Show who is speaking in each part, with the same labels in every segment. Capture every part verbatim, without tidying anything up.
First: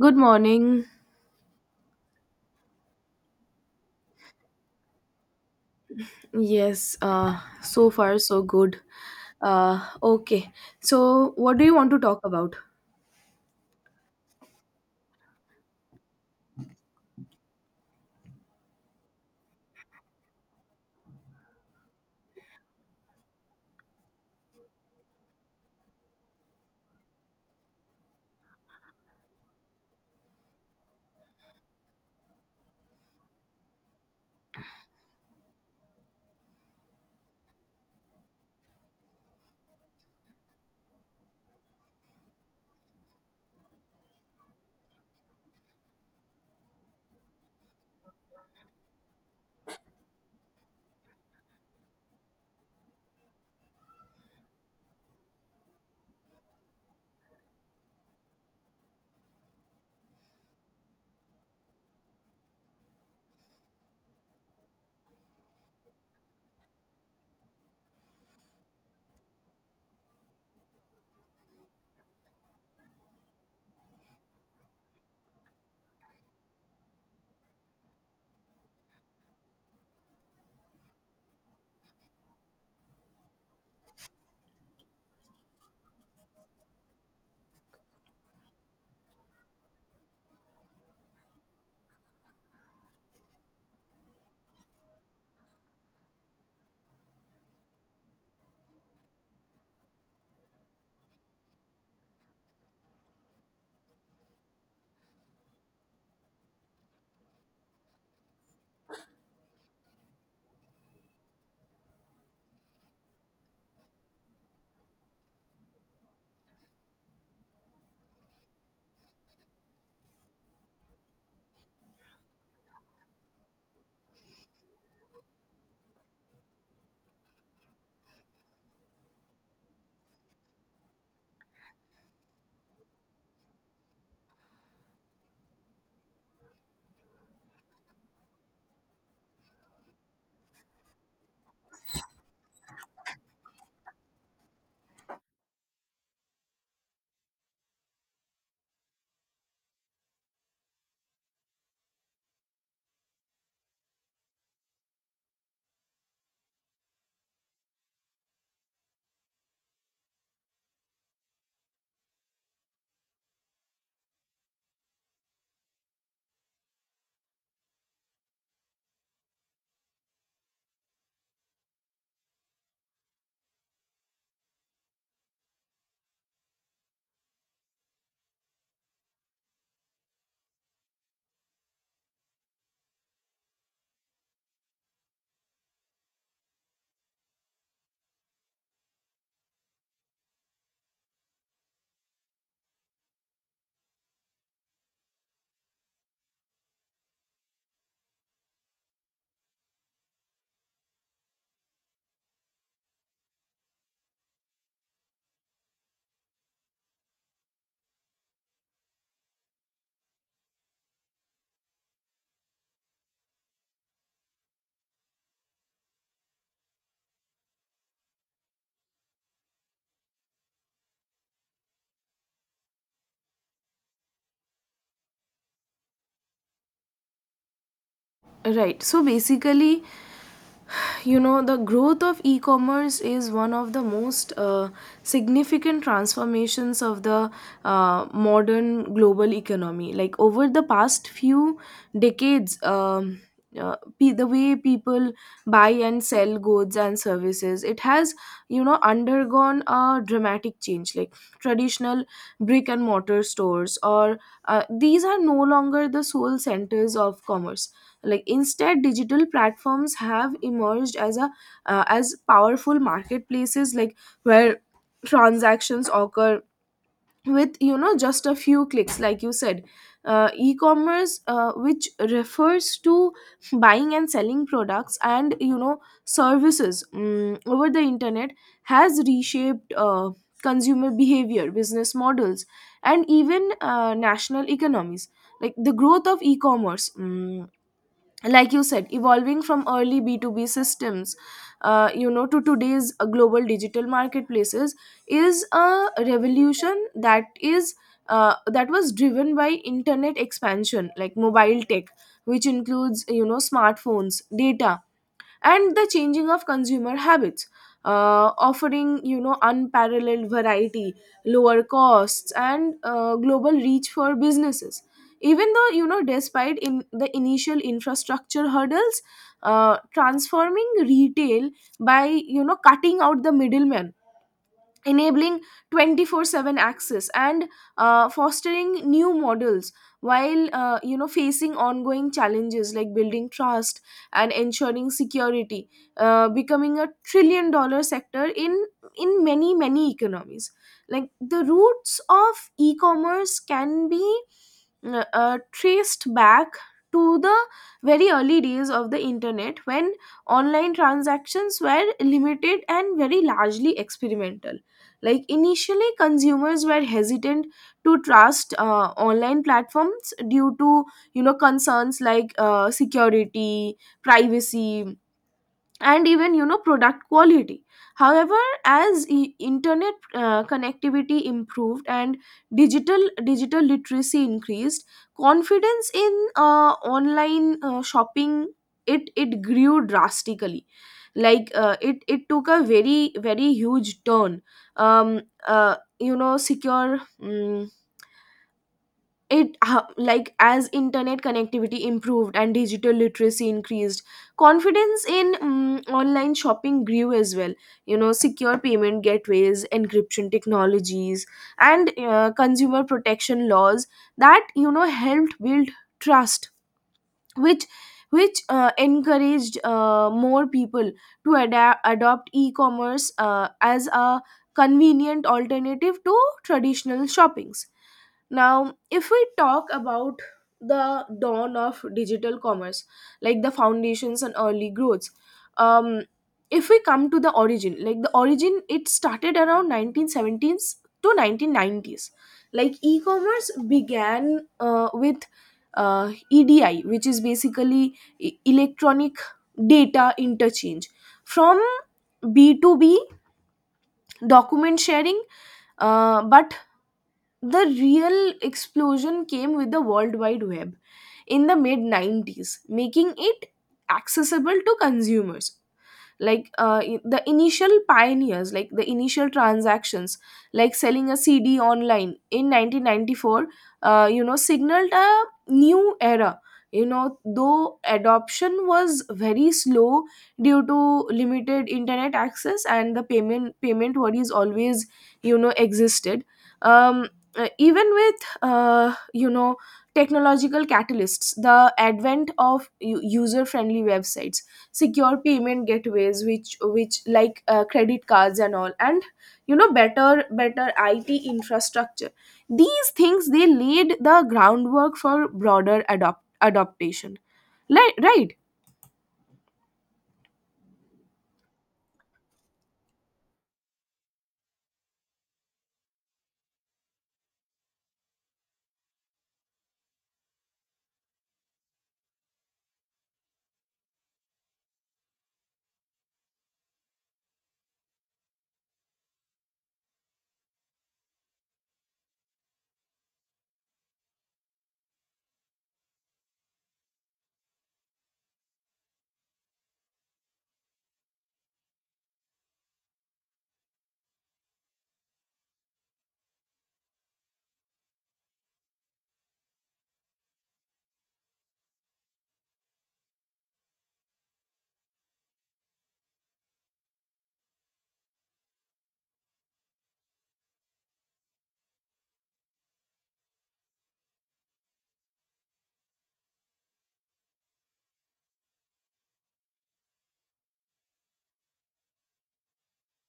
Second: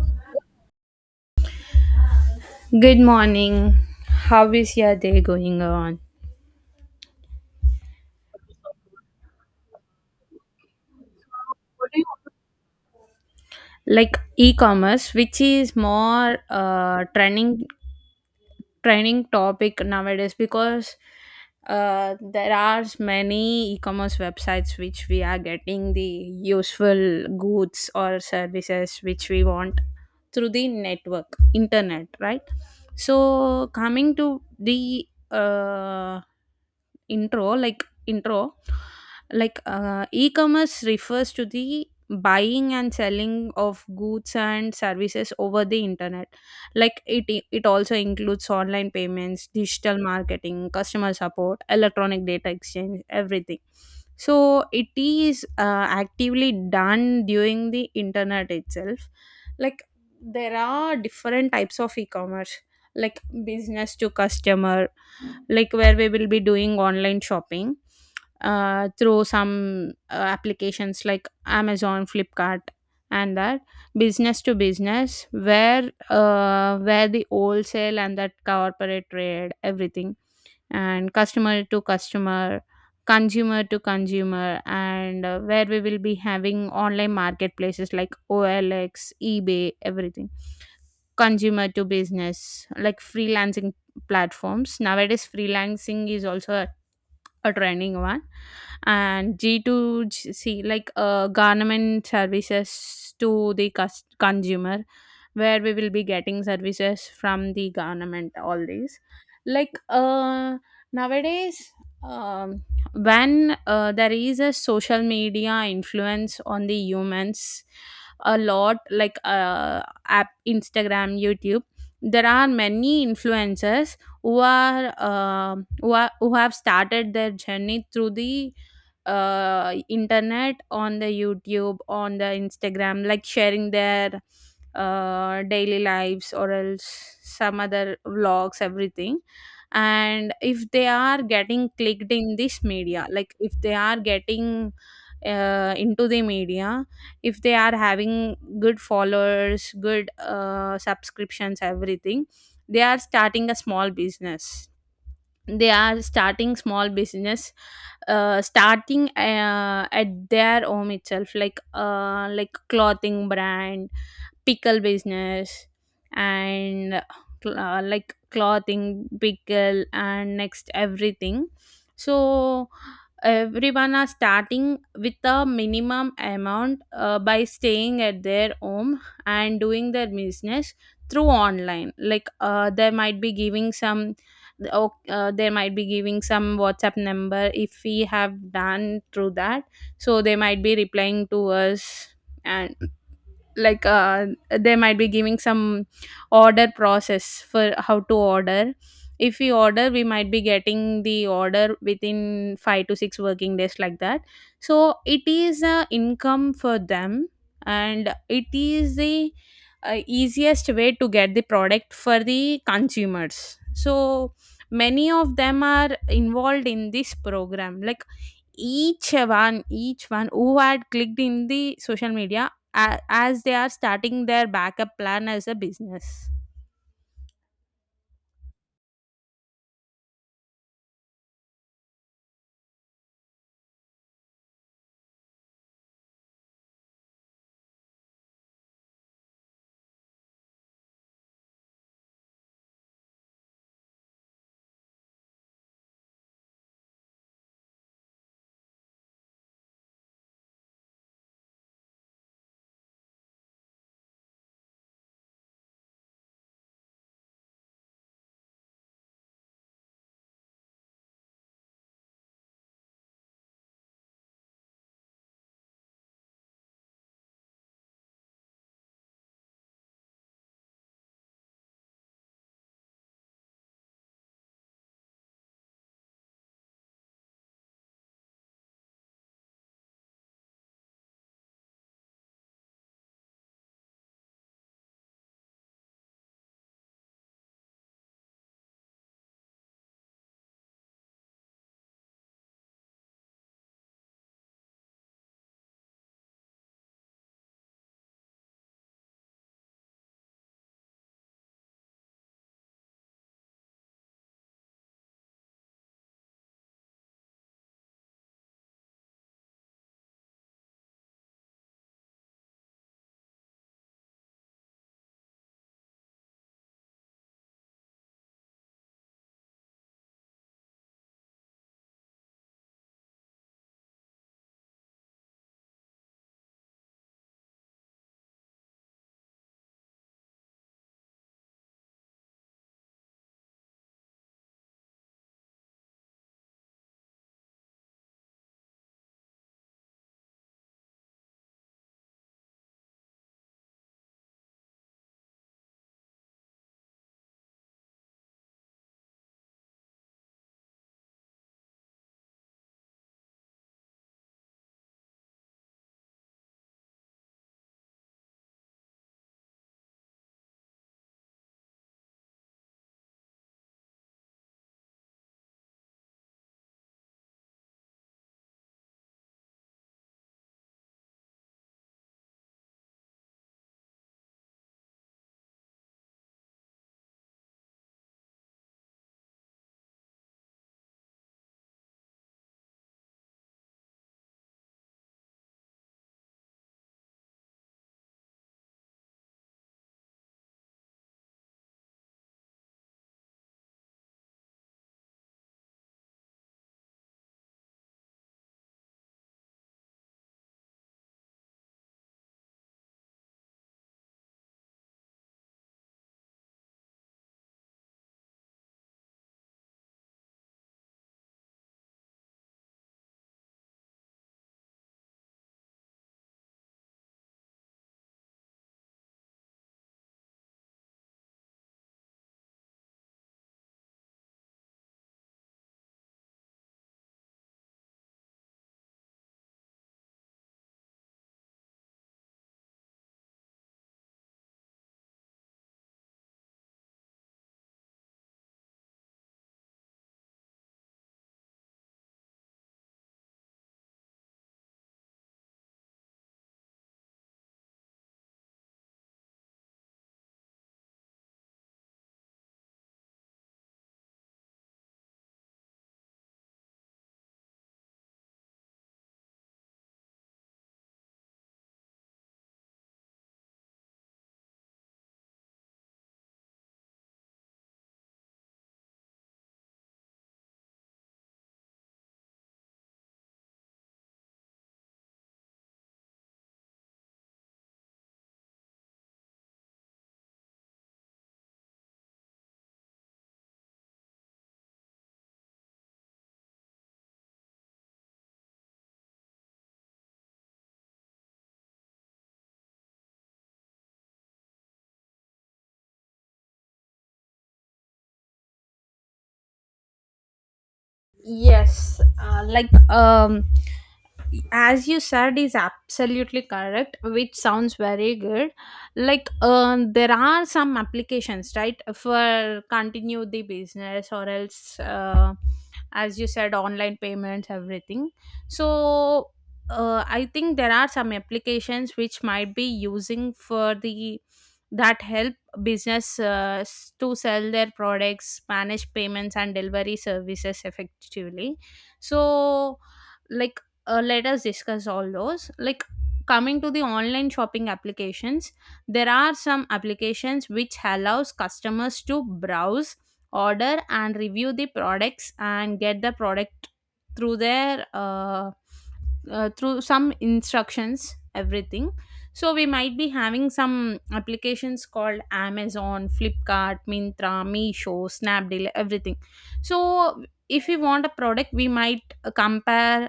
Speaker 1: Good morning.
Speaker 2: Good morning. How is your day going on?
Speaker 1: Yes, uh, so far so good. Uh, okay, so what do you want to talk about?
Speaker 2: Like e-commerce, which is more uh trending trending topic nowadays because uh there are many e-commerce websites which we are getting the useful goods or services which we want through the network, internet, right? So coming to the uh, intro, like intro like uh, e-commerce refers to the buying and selling of goods and services over the internet. Like it it also includes online payments, digital marketing, customer support, electronic data exchange, everything. So it is uh, actively done during the internet itself. Like there are different types of e-commerce, like business to customer, like where we will be doing online shopping uh, through some uh, applications like amazon flipkart and that, business to business where uh, where the wholesale and that corporate trade everything, and customer to customer, consumer to consumer, and uh, where we will be having online marketplaces like O L X, eBay, everything. Consumer to business, like freelancing platforms. Nowadays, freelancing is also a training one, and g two c, like uh, government services to the cus- consumer, where we will be getting services from the government, all these. Like uh, nowadays um, when uh, there is a social media influence on the humans a lot, like uh, app instagram, youtube, there are many influencers who are um who are who have started their journey through the uh, internet, on the youtube, on the instagram, like sharing their uh, daily lives or else some other vlogs, everything. And if they are getting clicked in this media, like if they are getting uh, into the media, if they are having good followers, good uh, subscriptions, everything, they are starting a small business, they are starting small business, uh, starting uh, at their home itself, like uh, like clothing brand, pickle business, and cl- uh, like clothing, pickle and next, everything. So everyone are starting with a minimum amount uh, by staying at their home and doing their business through online. Like uh, they might be giving some oh, uh, they might be giving some whatsapp number. If we have done through that, so they might be replying to us. And like uh, they might be giving some order process, for how to order. If we order, we might be getting the order within five to six working days, like that. So it is a income for them, and it is the uh, easiest way to get the product for the consumers. So many of them are involved in this program. Like each one each one who had clicked in the social media, a- as they are starting their backup plan as a business.
Speaker 1: Right, so basically, you know the growth of e-commerce is one of the most uh, significant transformations of the uh, modern global economy, like over the past few decades. Um, uh, pe- the way people buy and sell goods and services, it has, you know, undergone a dramatic change. Like traditional brick and mortar stores, or uh, these are no longer the sole centers of commerce. Like, instead, digital platforms have emerged as a uh, as powerful marketplaces, like where transactions occur with, you know, just a few clicks. Like you said, uh, e-commerce, uh, which refers to buying and selling products and, you know, services mm over the internet, has reshaped uh, consumer behavior, business models, and even uh, national economies. Like the growth of e-commerce, mm, like you said, evolving from early b two b systems, uh, you know, to today's uh, global digital marketplaces, is a revolution that is uh, that was driven by internet expansion, like mobile tech, which includes, you know, smartphones, data, and the changing of consumer habits, uh, offering, you know, unparalleled variety, lower costs, and uh, global reach for businesses, even though, you know, despite in the initial infrastructure hurdles, uh, transforming retail by, you know, cutting out the middleman, enabling twenty four seven access, and uh, fostering new models, while uh, you know, facing ongoing challenges like building trust and ensuring security, uh, becoming a trillion dollar sector in in many many economies. Like the roots of e-commerce can be uh, uh, traced back to the very early days of the internet, when online transactions were limited and very largely experimental. Like initially, consumers were hesitant to trust uh, online platforms due to, you know, concerns like uh, security, privacy, and even, you know, product quality. However, as i- internet uh, connectivity improved and digital digital literacy increased, confidence in uh, online uh, shopping, it it grew drastically. Like uh, it it took a very very huge turn. um uh, you know, secure mm it ho- like as internet connectivity improved and digital literacy increased, confidence in mm online shopping grew as well. You know, secure payment gateways, encryption technologies, and uh, consumer protection laws, that, you know, helped build trust, which which uh, encouraged uh, more people to adapt adopt e-commerce uh, as a convenient alternative to traditional shoppings. Now if we talk about the dawn of digital commerce, like the foundations and early growths, um, if we come to the origin, like the origin, it started around nineteen seventies to nineteen nineties. Like e-commerce began uh, with uh, E D I, which is basically e- electronic data interchange. From b to b document sharing, uh, but the real explosion came with the World Wide Web in the mid nineties, making it accessible to consumers. Like uh, i- the initial pioneers, like the initial transactions like selling a cd online in nineteen ninety-four, uh, you know, signaled a new era. You know, though adoption was very slow due to limited internet access, and the payment payment worries always, you know, existed. um, uh, Even with uh, you know, technological catalysts, the advent of user friendly websites, secure payment gateways, which which like uh, credit cards and all, and, you know, better better I T infrastructure, these things, they laid the groundwork for broader adopt adaptation. Like right.
Speaker 2: Yes, uh, like um, as you said is absolutely correct, which sounds very good. Like uh, there are some applications, right, for continue the business, or else uh, as you said, online payments everything. So uh, I think there are some applications which might be using for the, that help business uh, s- to sell their products, manage payments and delivery services effectively. So like uh, let us discuss all those. Like coming to the online shopping applications, there are some applications which allows customers to browse, order and review the products, and get the product through their uh, uh, through some instructions, everything. So we might be having some applications called amazon, flipkart, mintra, meesho, snapdeal, everything. So if we want a product, we might uh, compare,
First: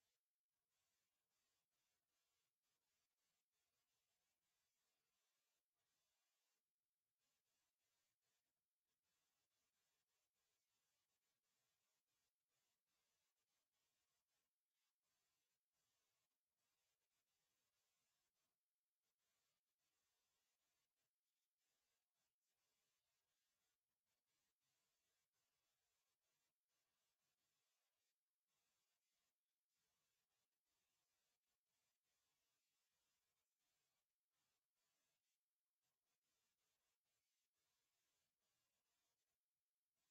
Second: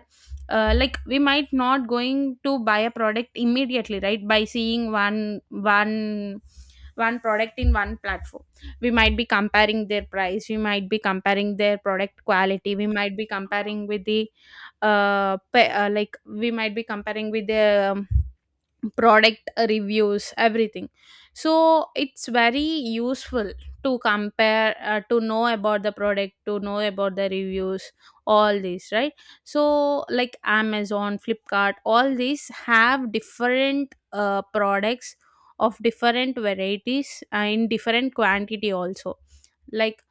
Speaker 2: uh, like we might not going to buy a product immediately, right, by seeing one one one product in one platform. We might be comparing their price, we might be comparing their product quality, we might be comparing with the uh, pa- uh like we might be comparing with the um, product reviews, everything. So it's very useful to compare, uh, to know about the product, to know about the reviews, all these, right? So like amazon, flipkart, all these have different uh, products of different varieties, uh, in different quantity also. Like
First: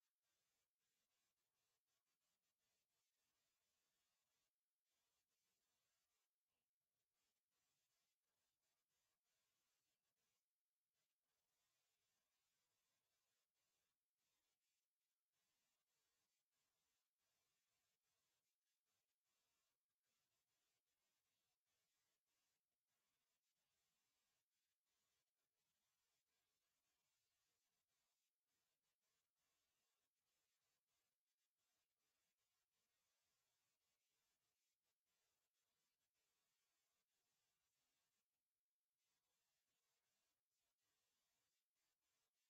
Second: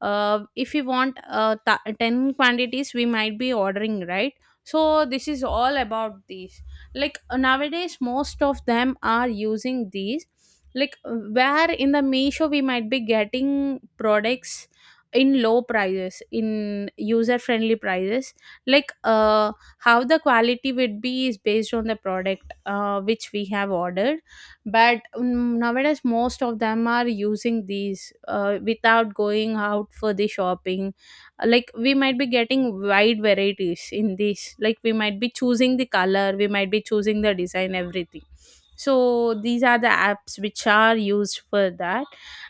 Speaker 2: uh, if we want uh, th- ten quantities, we might be ordering, right? So this is all about these. Like uh, nowadays most of them are using these. Like uh, where in the Meesho, we might be getting products in low prices, in user friendly prices. Like uh, how the quality would be is based on the product uh, which we have ordered. But mm, nowadays most of them are using these uh, without going out for the shopping. Like we might be getting wide varieties in these, like we might be choosing the color, we might be choosing the design, everything. So these are the apps which are used for that.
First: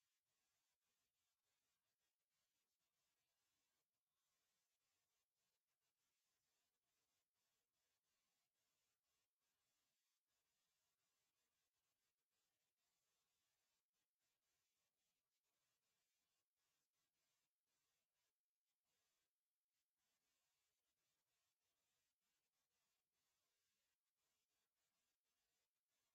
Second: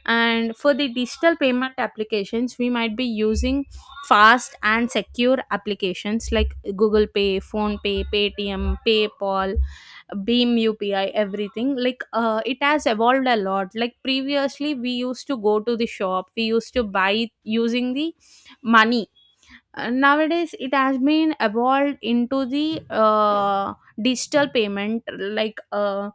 Speaker 2: And for the digital payment applications, we might be using fast and secure applications like google pay, phone pay, paytm, paypal, beam upi, everything. Like uh, it has evolved a lot. Like previously we used to go to the shop, we used to buy using the money. Uh, nowadays it has been evolved into the uh, digital payment. Like uh,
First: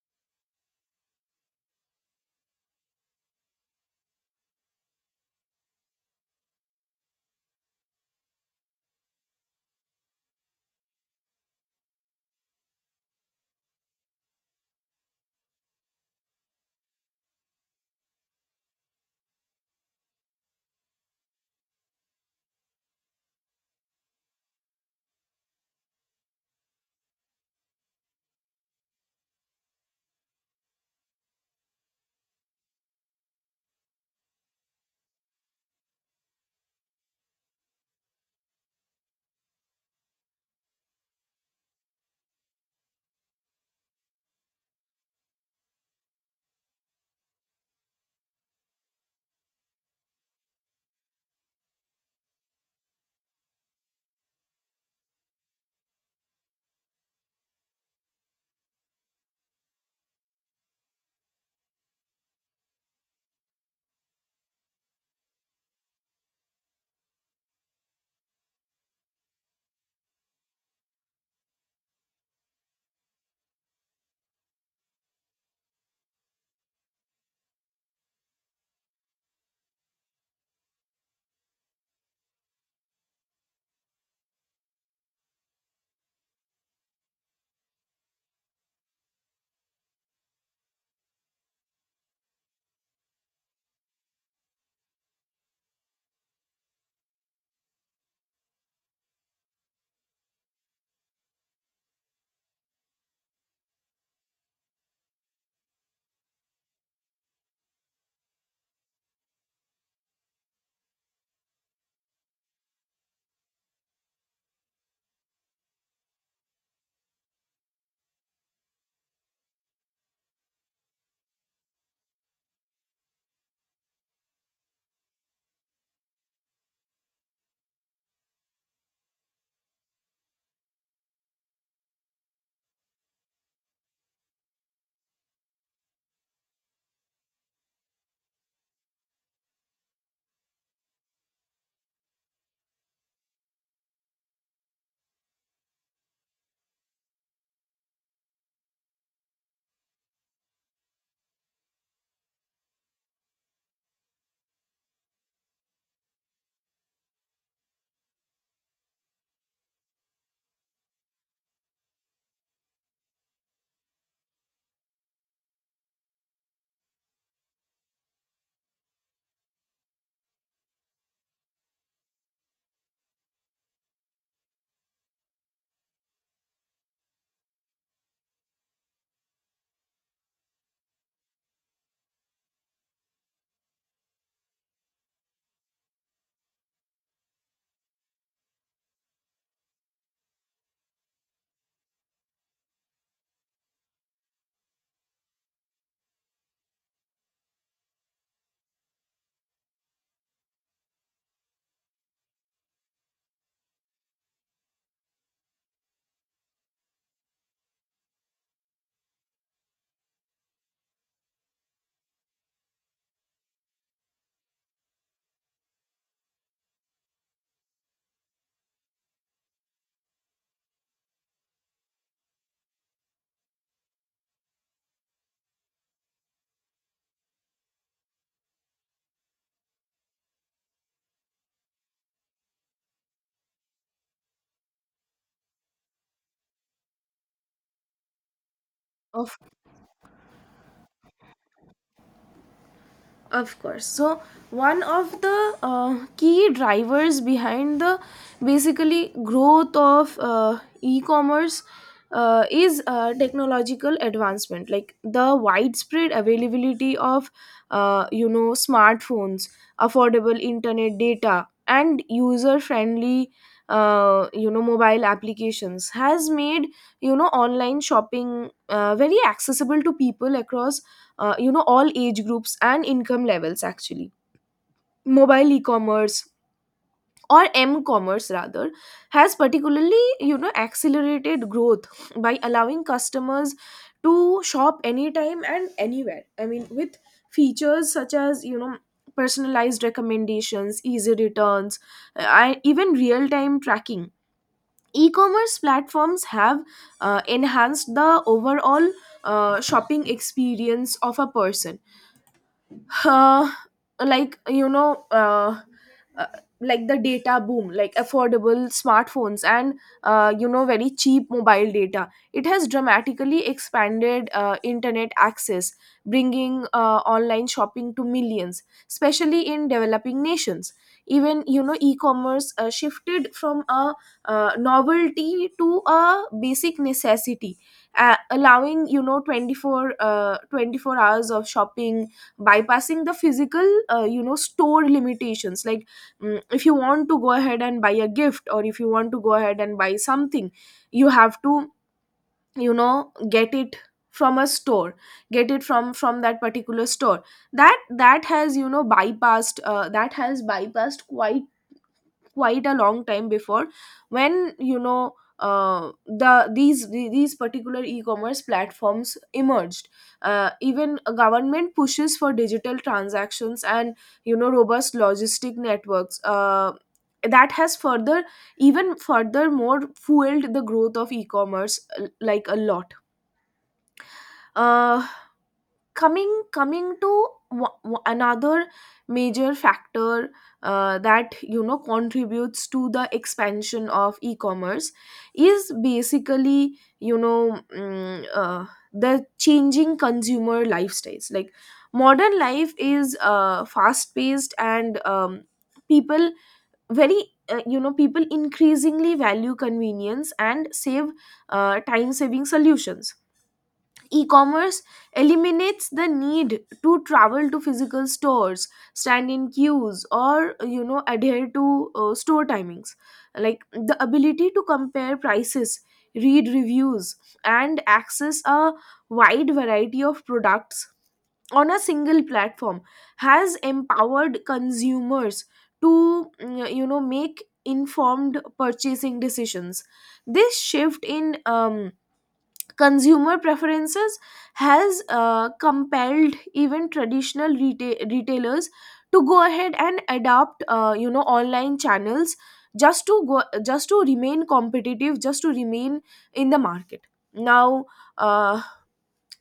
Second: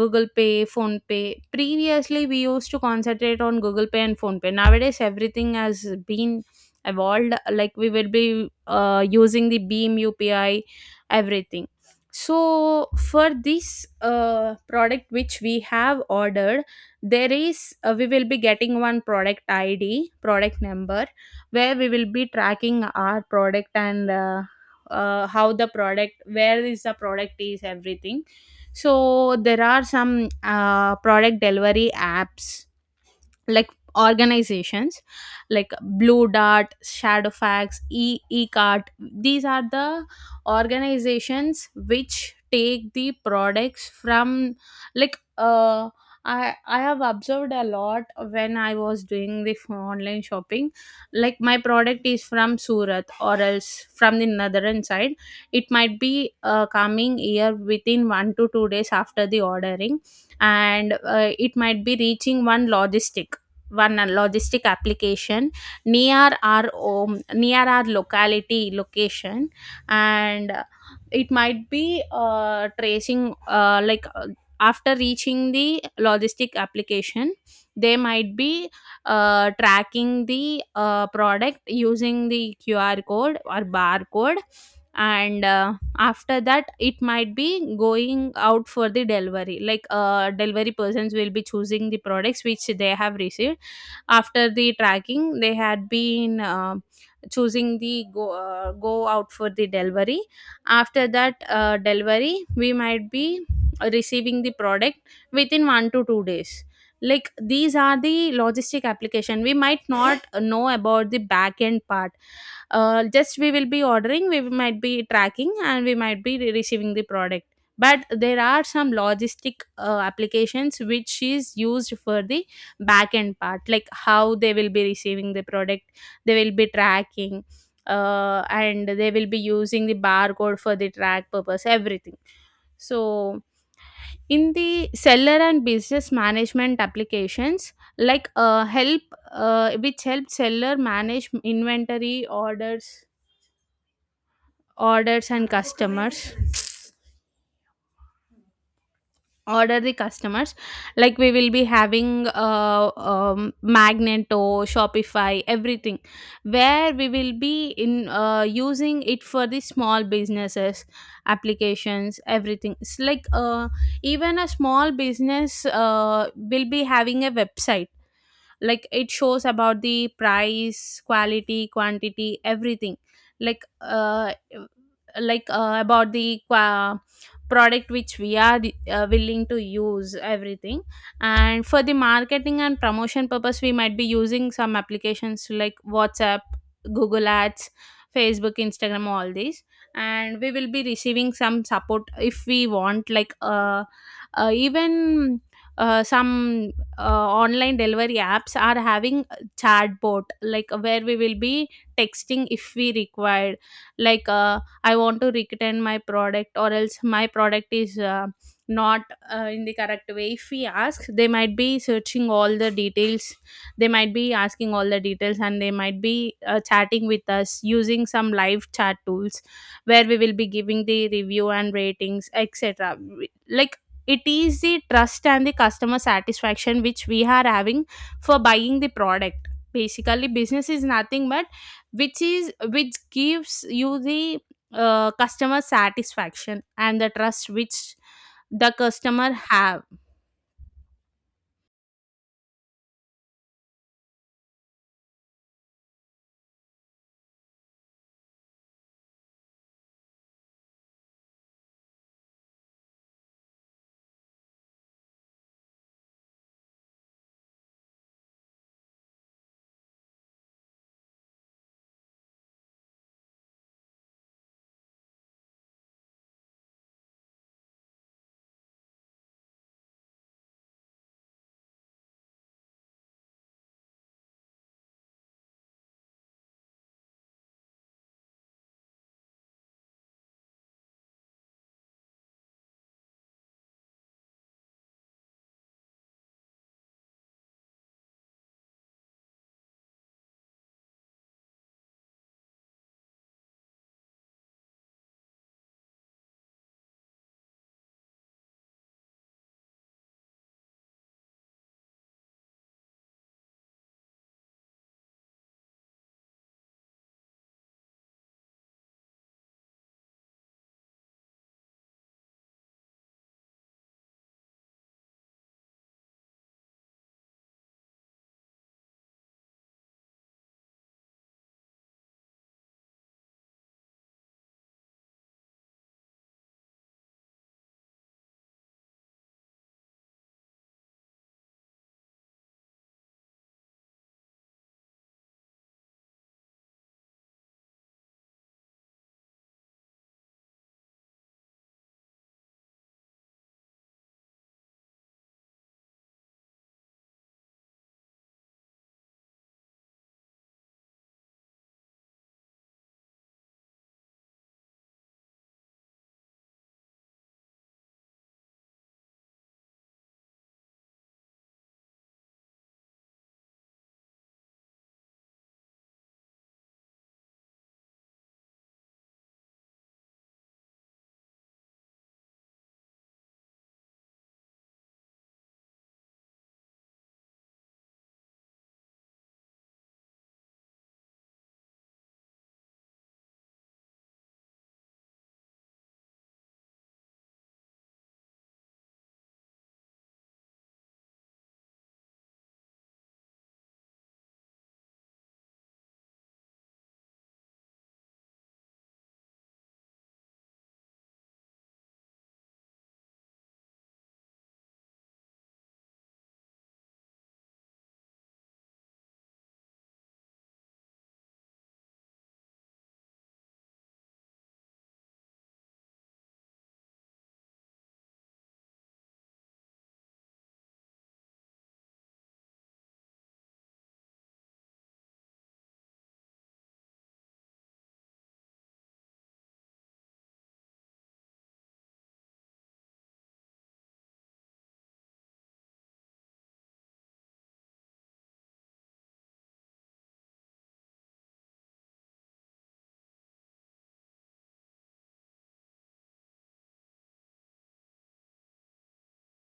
Speaker 2: google pay, phone pay, previously we used to concentrate on google pay and phone pay. Nowadays everything has been evolved, like we will be uh, using the beam upi, everything. So for this uh, product which we have ordered, there is uh, we will be getting one product id, product number, where we will be tracking our product, and uh, uh, how the product, where is the product is, everything. So there are some uh, product delivery apps, like organizations like blue dart, shadowfax, e ecart. These are the organizations which take the products from, like uh i i have observed a lot when I was doing the f- online shopping. Like my product is from surat or else from the netherlands side, it might be uh, coming here within one to two days after the ordering. And uh, it might be reaching one logistic, one uh, logistic application near our home, near our locality location. And uh, it might be uh, tracing uh, like uh, after reaching the logistic application, they might be uh, tracking the uh, product using the qr code or barcode. And uh, after that it might be going out for the delivery. Like uh, delivery persons will be choosing the products which they have received. After the tracking, they had been uh, choosing the go, uh, go out for the delivery. After that uh, delivery, we might be receiving the product within one to two days. Like these are the logistic application, we might not know about the back end part. Uh, just we will be ordering, we might be tracking and we might be re- receiving the product. But there are some logistic uh, applications which is used for the back end part, like how they will be receiving the product, they will be tracking, uh, and they will be using the barcode for the track purpose, everything. So in the seller and business management applications, like uh, help uh, which help seller manage inventory, orders orders and customers, order the customers like we will be having uh, um, magneto, shopify, everything, where we will be in uh, using it for the small businesses applications, everything. It's like uh, even a small business uh, will be having a website, like it shows about the price, quality, quantity, everything. Like uh like uh, about the qua product which we are uh, willing to use, everything. And for the marketing and promotion purpose, we might be using some applications like whatsapp, google ads, facebook, instagram, all these. And we will be receiving some support if we want, like uh, uh even uh, some uh, online delivery apps are having chatbot, like uh, where we will be texting if we required, like uh, I want to return my product, or else my product is uh, not uh, in the correct way. If we ask, they might be searching all the details, they might be asking all the details, and they might be uh, chatting with us using some live chat tools, where we will be giving the review and ratings, etc. Like it is the trust and the customer satisfaction which we are having for buying the product. Basically business is nothing but which is which gives you the uh, customer satisfaction and the trust which the customer have.
Speaker 1: Of course, so one of the uh, key drivers behind the basically growth of uh, e-commerce uh, is uh, technological advancement, like the widespread availability of uh, you know, smartphones, affordable internet data, and user friendly, uh, you know, mobile applications, has made, you know, online shopping uh, very accessible to people across, uh, you know, all age groups and income levels. Actually, mobile e-commerce, or m-commerce rather, has particularly, you know, accelerated growth by allowing customers to shop anytime and anywhere. I mean, with features such as, you know, personalized recommendations, easy returns, uh, and even real-time tracking, e-commerce platforms have uh, enhanced the overall uh, shopping experience of a person. uh, like you know uh, uh, like the data boom, like affordable smartphones and, uh, you know, very cheap mobile data, it has dramatically expanded uh, internet access, bringing uh, online shopping to millions, especially in developing nations. Even, you know, e-commerce uh, shifted from a uh, novelty to a basic necessity, uh, allowing, you know, twenty-four uh, twenty-four hours of shopping, bypassing the physical, uh, you know, store limitations. Like, mm, if you want to go ahead and buy a gift, or if you want to go ahead and buy something, you have to, you know, get it from a store, get it from from that particular store. That that has, you know, bypassed uh, that has bypassed quite quite a long time before, when, you know, uh, the these these particular e-commerce platforms emerged. Uh, even a government pushes for digital transactions and, you know, robust logistic networks, uh, that has further, even furthermore, fueled the growth of e-commerce, uh, like, a lot. Uh, coming coming to wa- wa- another major factor uh, that, you know, contributes to the expansion of e-commerce is basically, you know, mm, uh, the changing consumer lifestyles. Like modern life is uh, fast paced, and, um, people very uh, you know people increasingly value convenience and save uh, time saving solutions. E-commerce eliminates the need to travel to physical stores, stand in queues, or, you know, adhere to uh, store timings. Like the ability to compare prices, read reviews, and access a wide variety of products on a single platform, has empowered consumers to, mm, you know, make informed purchasing decisions. This shift in um, consumer preferences has uh, compelled even traditional reta- retailers to go ahead and adopt, uh, you know, online channels, just to go, just to remain competitive, just to remain in the market. Now uh,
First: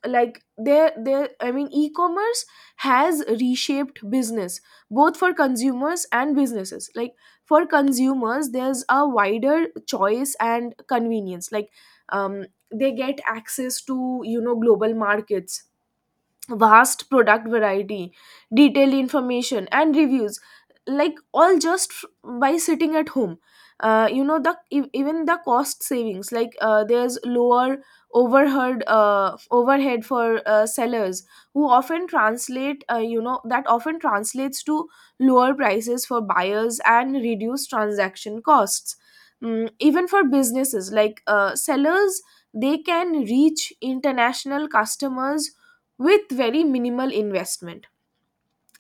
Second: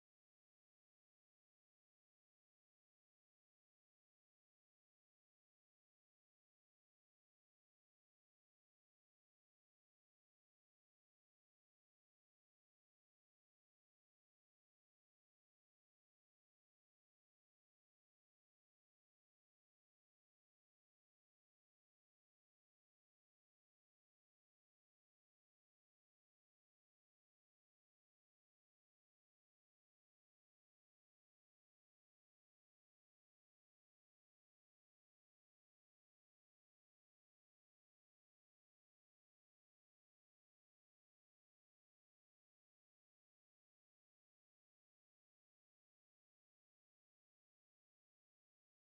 Speaker 1: like there there I mean, e-commerce has reshaped business both for consumers and businesses. Like for consumers, there's a wider choice and convenience. Like, um, they get access to, you know, global markets, vast product variety, detailed information, and reviews, like, all just f- by sitting at home. Uh, you know, the e- even the cost savings, like uh, there's lower overhead uh, overhead for uh, sellers, who often translate uh, you know, that often translates to lower prices for buyers and reduced transaction costs. Mm, even for businesses, like uh, sellers, they can reach international customers with very minimal investment.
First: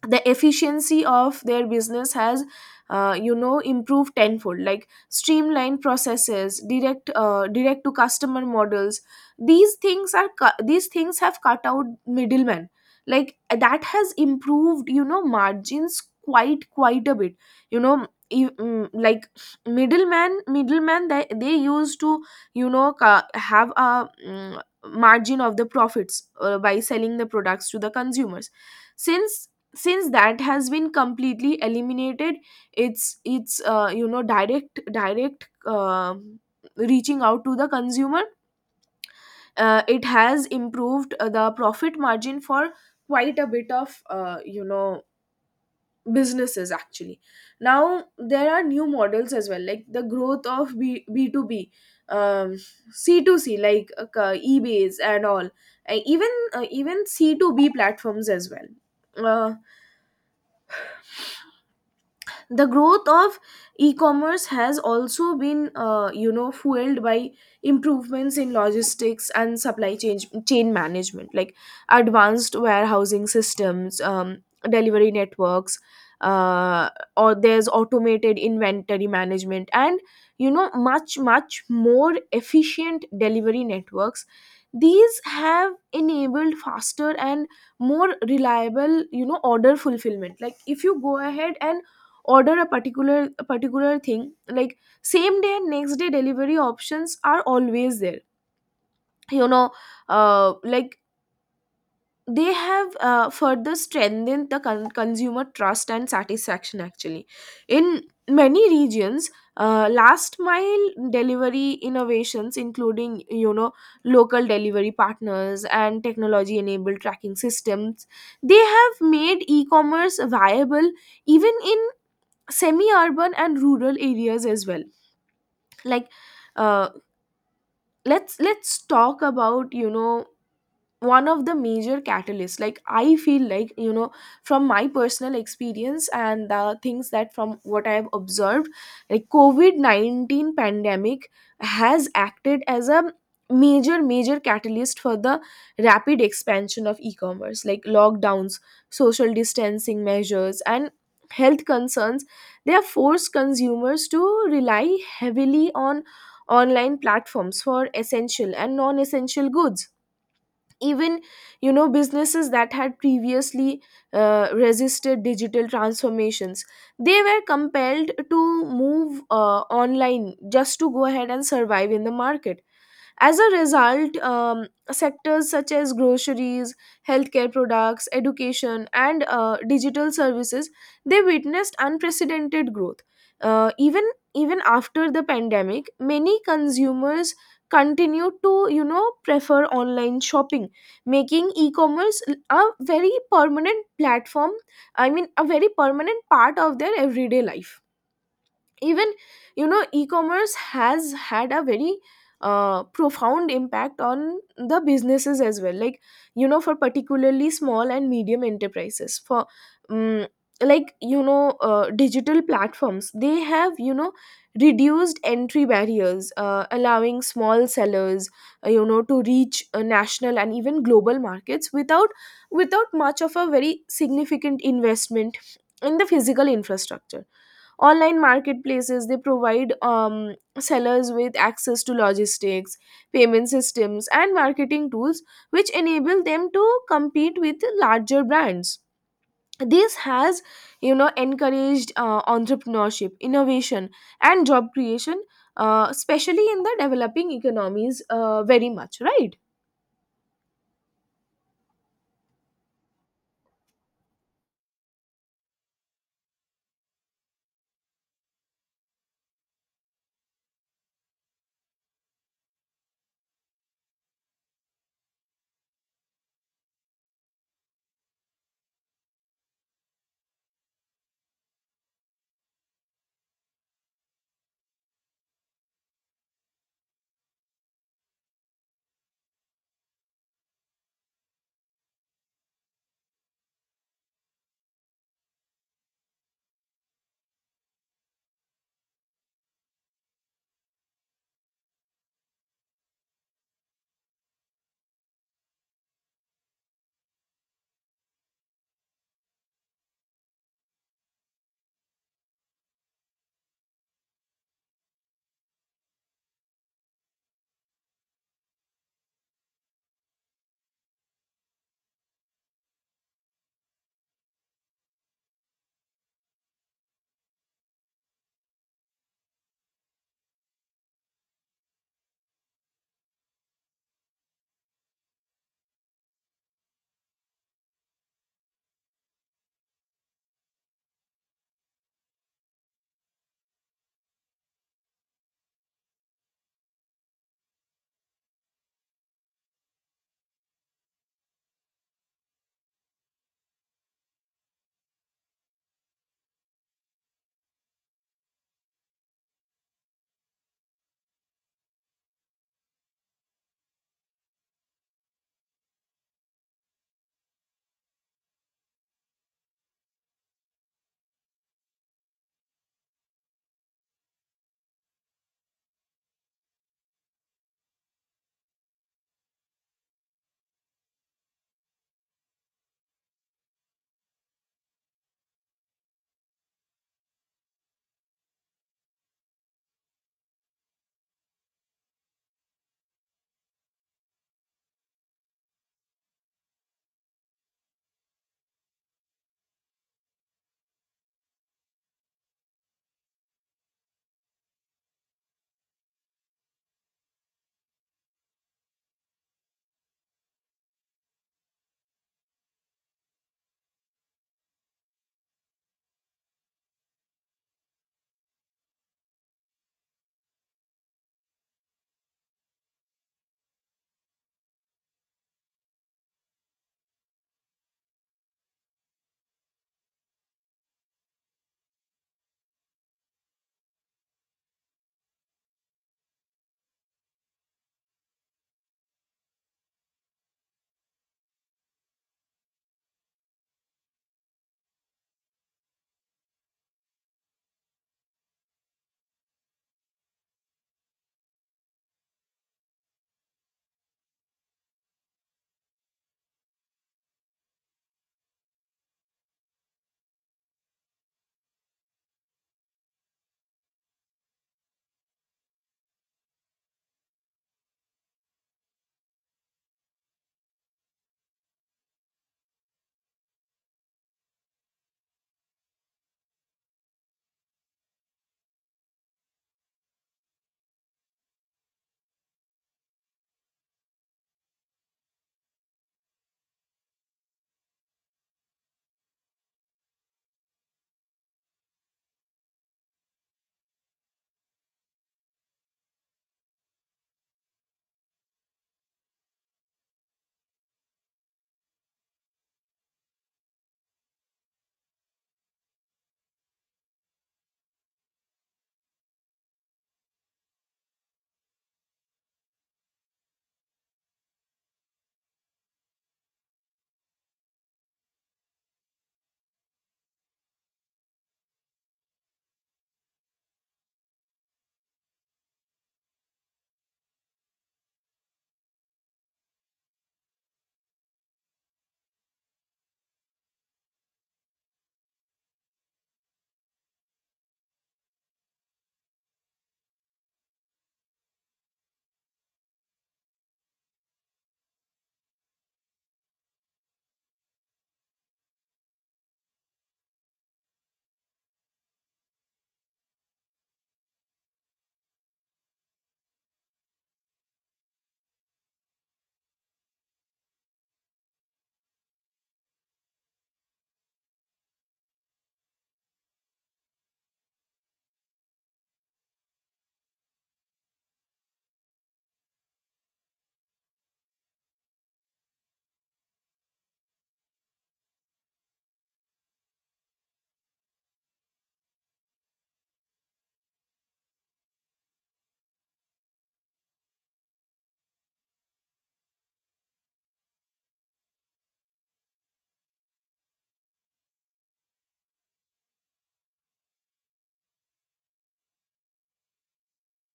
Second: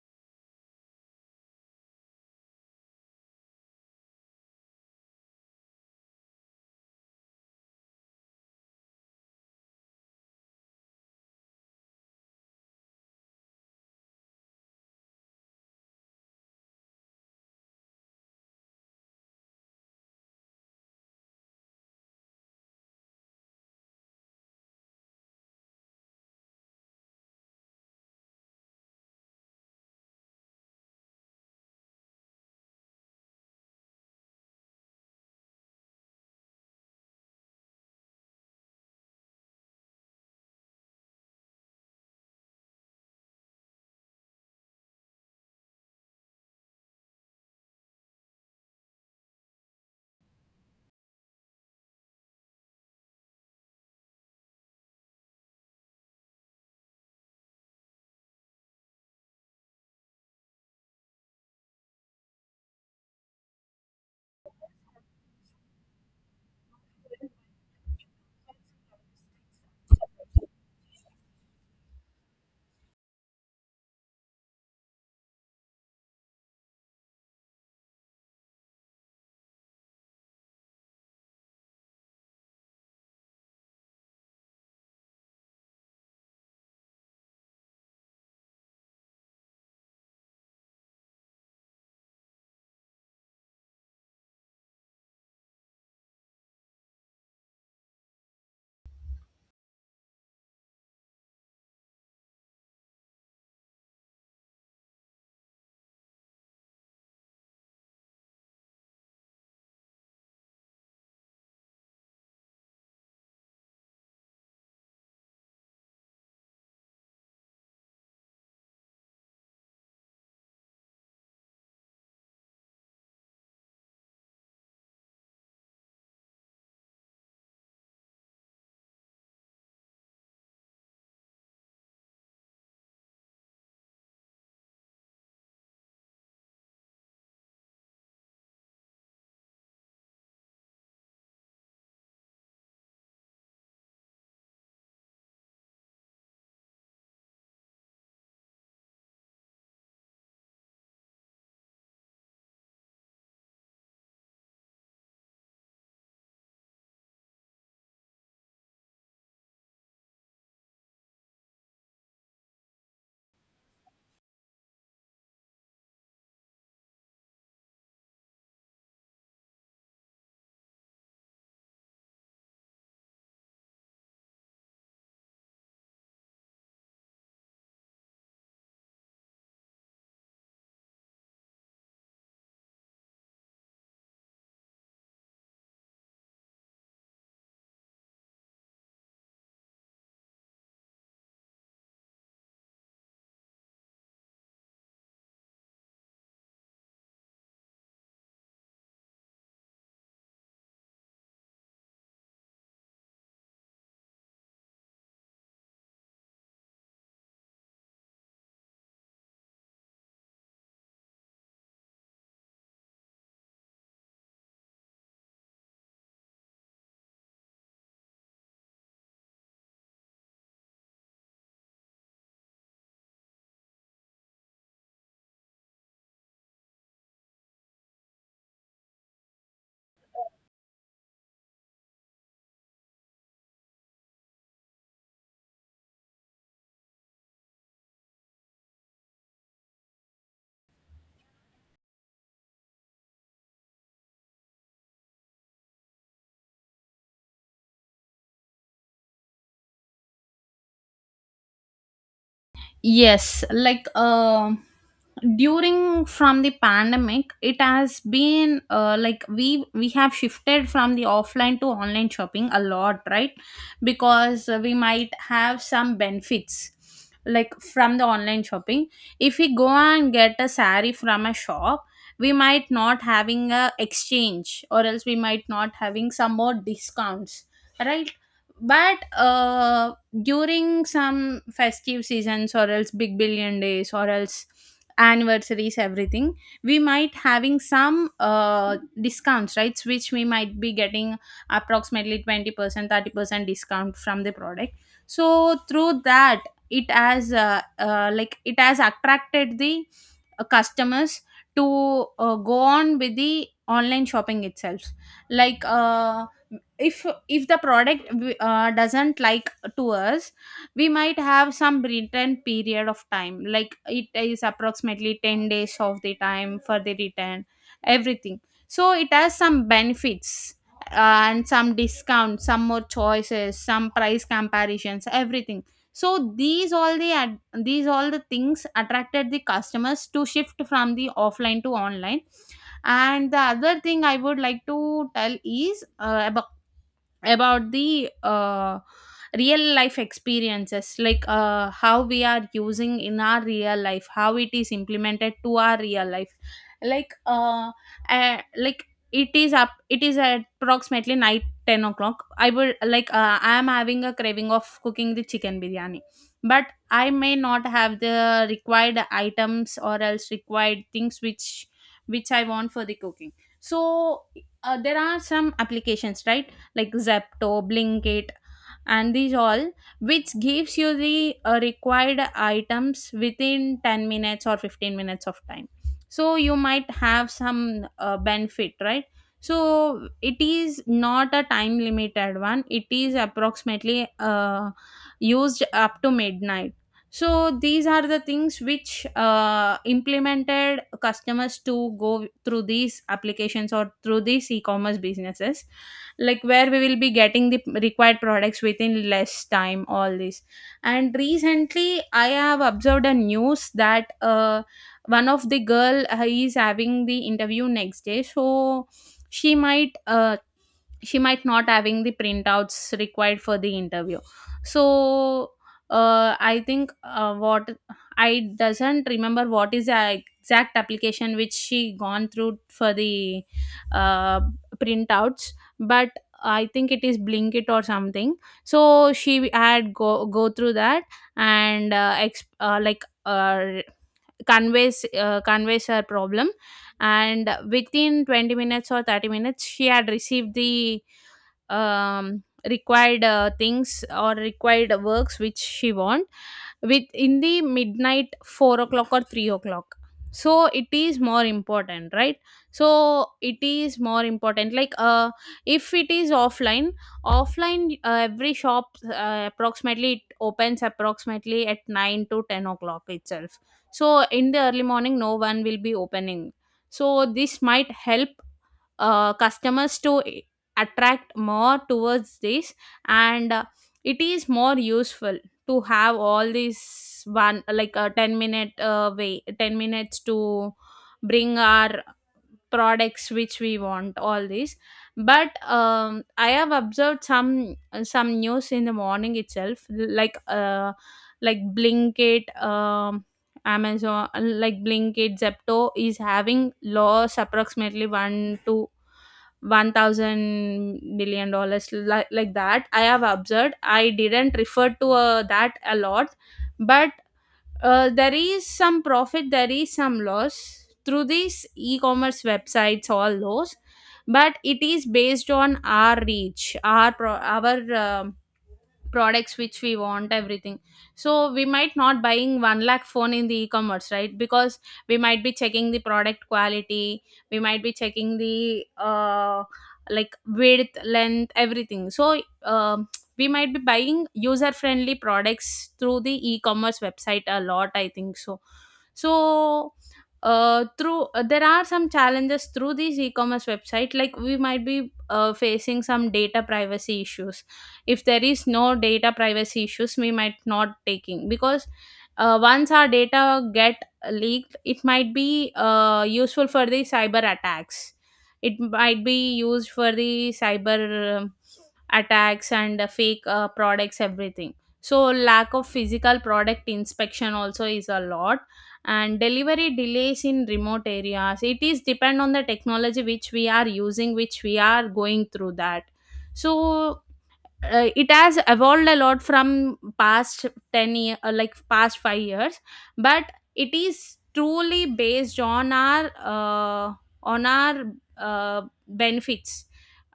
Speaker 1: The efficiency of their business has uh, you know, improved tenfold, like streamlined processes, direct uh, direct to customer models. These things are cu- these things have cut out middlemen, like that has improved, you know, margins quite quite a bit. You know, if, mm, like, middleman middleman they, they used to, you know, ca- have a mm, margin of the profits uh, by selling the products to the consumers. Since since that has been completely eliminated, it's it's uh, you know, direct direct um reaching out to the consumer, uh, it has improved uh, the profit margin for quite a bit of, uh, you know, businesses actually. Now there are new models as well, like the growth of B- b2b, um, c two c, like uh, ebays and all, uh, even uh, even c two b platforms as well. Uh, the growth of e-commerce has also been uh, you know, fueled by improvements in logistics and supply chain chain management. Like advanced warehousing systems, um, delivery networks, uh, or there's automated inventory management, and, you know, much much more efficient delivery networks. These have enabled faster and more reliable, you know, order fulfillment. Like if you go ahead and order a particular a particular thing, like same day and next day delivery options are always there, you know. uh, like they have uh, further strengthened the con- consumer trust and satisfaction, actually. In many regions, uh, last mile delivery innovations, including, you know, local delivery partners and technology enabled tracking systems, they have made e-commerce viable even in semi-urban and rural areas as well. Like uh, let's let's talk about, you know, one of the major catalysts. Like I feel like, you know, from my personal experience and the things that from what I've observed, like covid nineteen pandemic has acted as a major major catalyst for the rapid expansion of e-commerce. Like lockdowns, social distancing measures, and health concerns, they have forced consumers to rely heavily on online platforms for essential and non-essential goods. Even, you know, businesses that had previously uh, resisted digital transformations, they were compelled to move uh, online just to go ahead and survive in the market. As a result, um, sectors such as groceries, healthcare products, education, and uh, digital services, they witnessed unprecedented growth. Uh, even Even after the pandemic, many consumers continue to, you know, prefer online shopping, making e-commerce a very permanent platform. I mean, a very permanent part of their everyday life. Even, you know, e-commerce has had a very uh, profound impact on the businesses as well, like, you know, for particularly small and medium enterprises, for um, like you know uh, digital platforms, they have, you know, reduced entry barriers, uh, allowing small sellers, uh, you know, to reach uh, national and even global markets, without without much of a very significant investment in the physical infrastructure. Online marketplaces, they provide, um, sellers with access to logistics, payment systems, and marketing tools, which enable them to compete with larger brands. This has, you know, encouraged uh, entrepreneurship, innovation, and job creation, uh, especially in the developing economies, uh, very much, right
Speaker 2: Yes, like uh, during from the pandemic, it has been uh, like we we have shifted from the offline to online shopping a lot, right? Because we might have some benefits like from the online shopping. If we go and get a sari from a shop, we might not having a exchange, or else we might not having some more discounts, right? But uh, during some festive seasons or else big billion days or else anniversaries, everything, we might having some uh, discounts, right, which we might be getting approximately twenty percent thirty percent discount from the product. So through that, it has uh, uh, like it has attracted the uh, customers to uh, go on with the online shopping itself. like uh, if if the product uh, doesn't like to us, we might have some return period of time, like it is approximately ten days of the time for the return, everything. So it has some benefits, uh, and some discounts, some more choices, some price comparisons, everything. So these all the ad- these all the things attracted the customers to shift from the offline to online. And the other thing I would like to tell is uh, about about the uh, real life experiences, like uh, how we are using in our real life, how it is implemented to our real life. Like uh, uh like it is up it is at approximately night ten o'clock, I would like uh, I am having a craving of cooking the chicken biryani, but I may not have the required items or else required things which which I want for the cooking. So uh, there are some applications, right, like Zepto, Blinkit, and these all, which gives you the uh, required items within ten minutes or fifteen minutes of time. So you might have some uh, benefit, right? So it is not a time limited one, it is approximately uh, used up to midnight. So these are the things which uh, implemented customers to go through these applications or through these e-commerce businesses, like where we will be getting the required products within less time, all this. And recently I have observed a news that uh, one of the girl uh, is having the interview next day, so she might uh, she might not having the printouts required for the interview. So uh, I think, uh, what I doesn't remember what is the exact application which she gone through for the uh, printouts, but I think it is blinkit or something. So she had go go through that and uh, exp- uh, like uh, conveys uh, conveys her problem, and within twenty minutes or thirty minutes she had received the um, required uh, things or required works which she want with in the midnight four o'clock or three o'clock. So it is more important, right. So it is more important like uh, if it is offline, offline uh, every shop uh, approximately it opens approximately at nine to ten o'clock itself. So in the early morning no one will be opening, so this might help uh, customers to a- attract more towards this. And uh, it is more useful to have all these one, like a ten minute uh, way, ten minutes to bring our products which we want, all this. But um, I have observed some some news in the morning itself, like uh, like blinkit, um, amazon, like blinkit zepto is having loss approximately one to one thousand billion dollars li- like that I have observed. I didn't refer to uh, that a lot, but uh, there is some profit, there is some loss through these e-commerce websites, all those. But it is based on our reach, our pro- our um products which we want, everything. So we might not buying one lakh phone in the e-commerce, right, because we might be checking the product quality, we might be checking the uh like width, length, everything. So um we might be buying user friendly products through the e-commerce website a lot, I think so. So uh, through uh, there are some challenges through these e-commerce website, like we might be uh, facing some data privacy issues. If there is no data privacy issues we might not taking, because uh, once our data get leaked, it might be uh, useful for the cyber attacks. It might be used for the cyber um, attacks and uh, fake uh, products, everything. So lack of physical product inspection also is a lot, and delivery delays in remote areas, it is depend on the technology which we are using, which we are going through that. So uh, it has evolved a lot from past ten year, uh, like past five years, but it is truly based on our uh, on our uh, benefits,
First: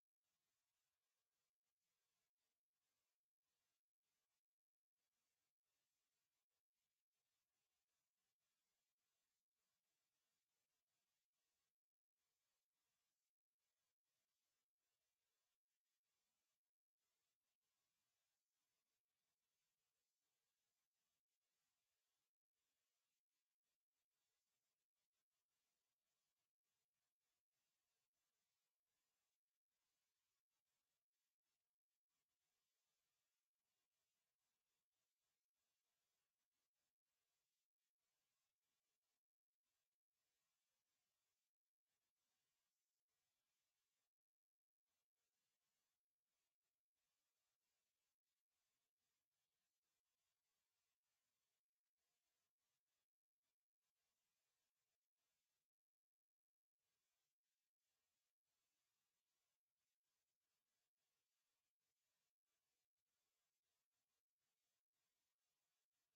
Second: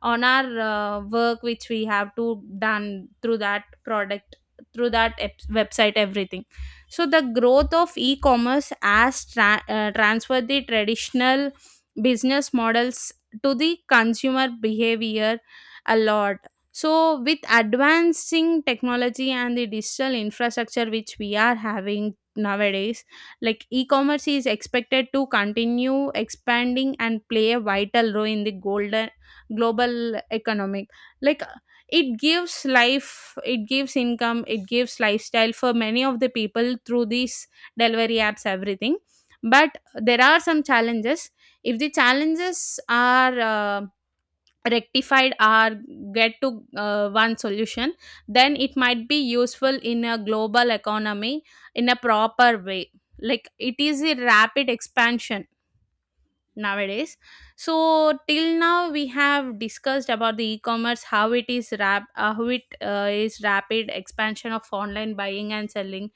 Speaker 2: on our uh, work which we have to done through that product, through that ep- website, everything. So the growth of e-commerce has tra- uh, transferred the traditional business models to the consumer behavior a lot. So, with advancing technology and the digital infrastructure which we are having nowadays, like e commerce is expected to continue expanding and play a vital role in the golden global economic. Like, it gives life, it gives income, it gives lifestyle for many of the people through these delivery apps, everything. But there are some challenges. If the challenges are uh, rectified or get to uh, one solution, then it might be useful in a global economy in a proper way, like it is a rapid expansion nowadays. So till now we have discussed about the e-commerce, how it is rap uh, how it uh, is rapid expansion of online buying and selling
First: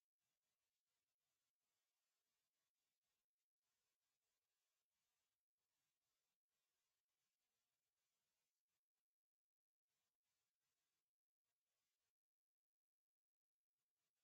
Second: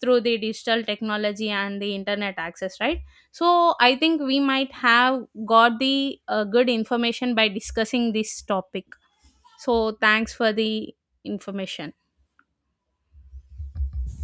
Speaker 2: through the digital technology and the internet access, right. So I think we might have got the uh, good information by discussing this topic. So thanks for the information.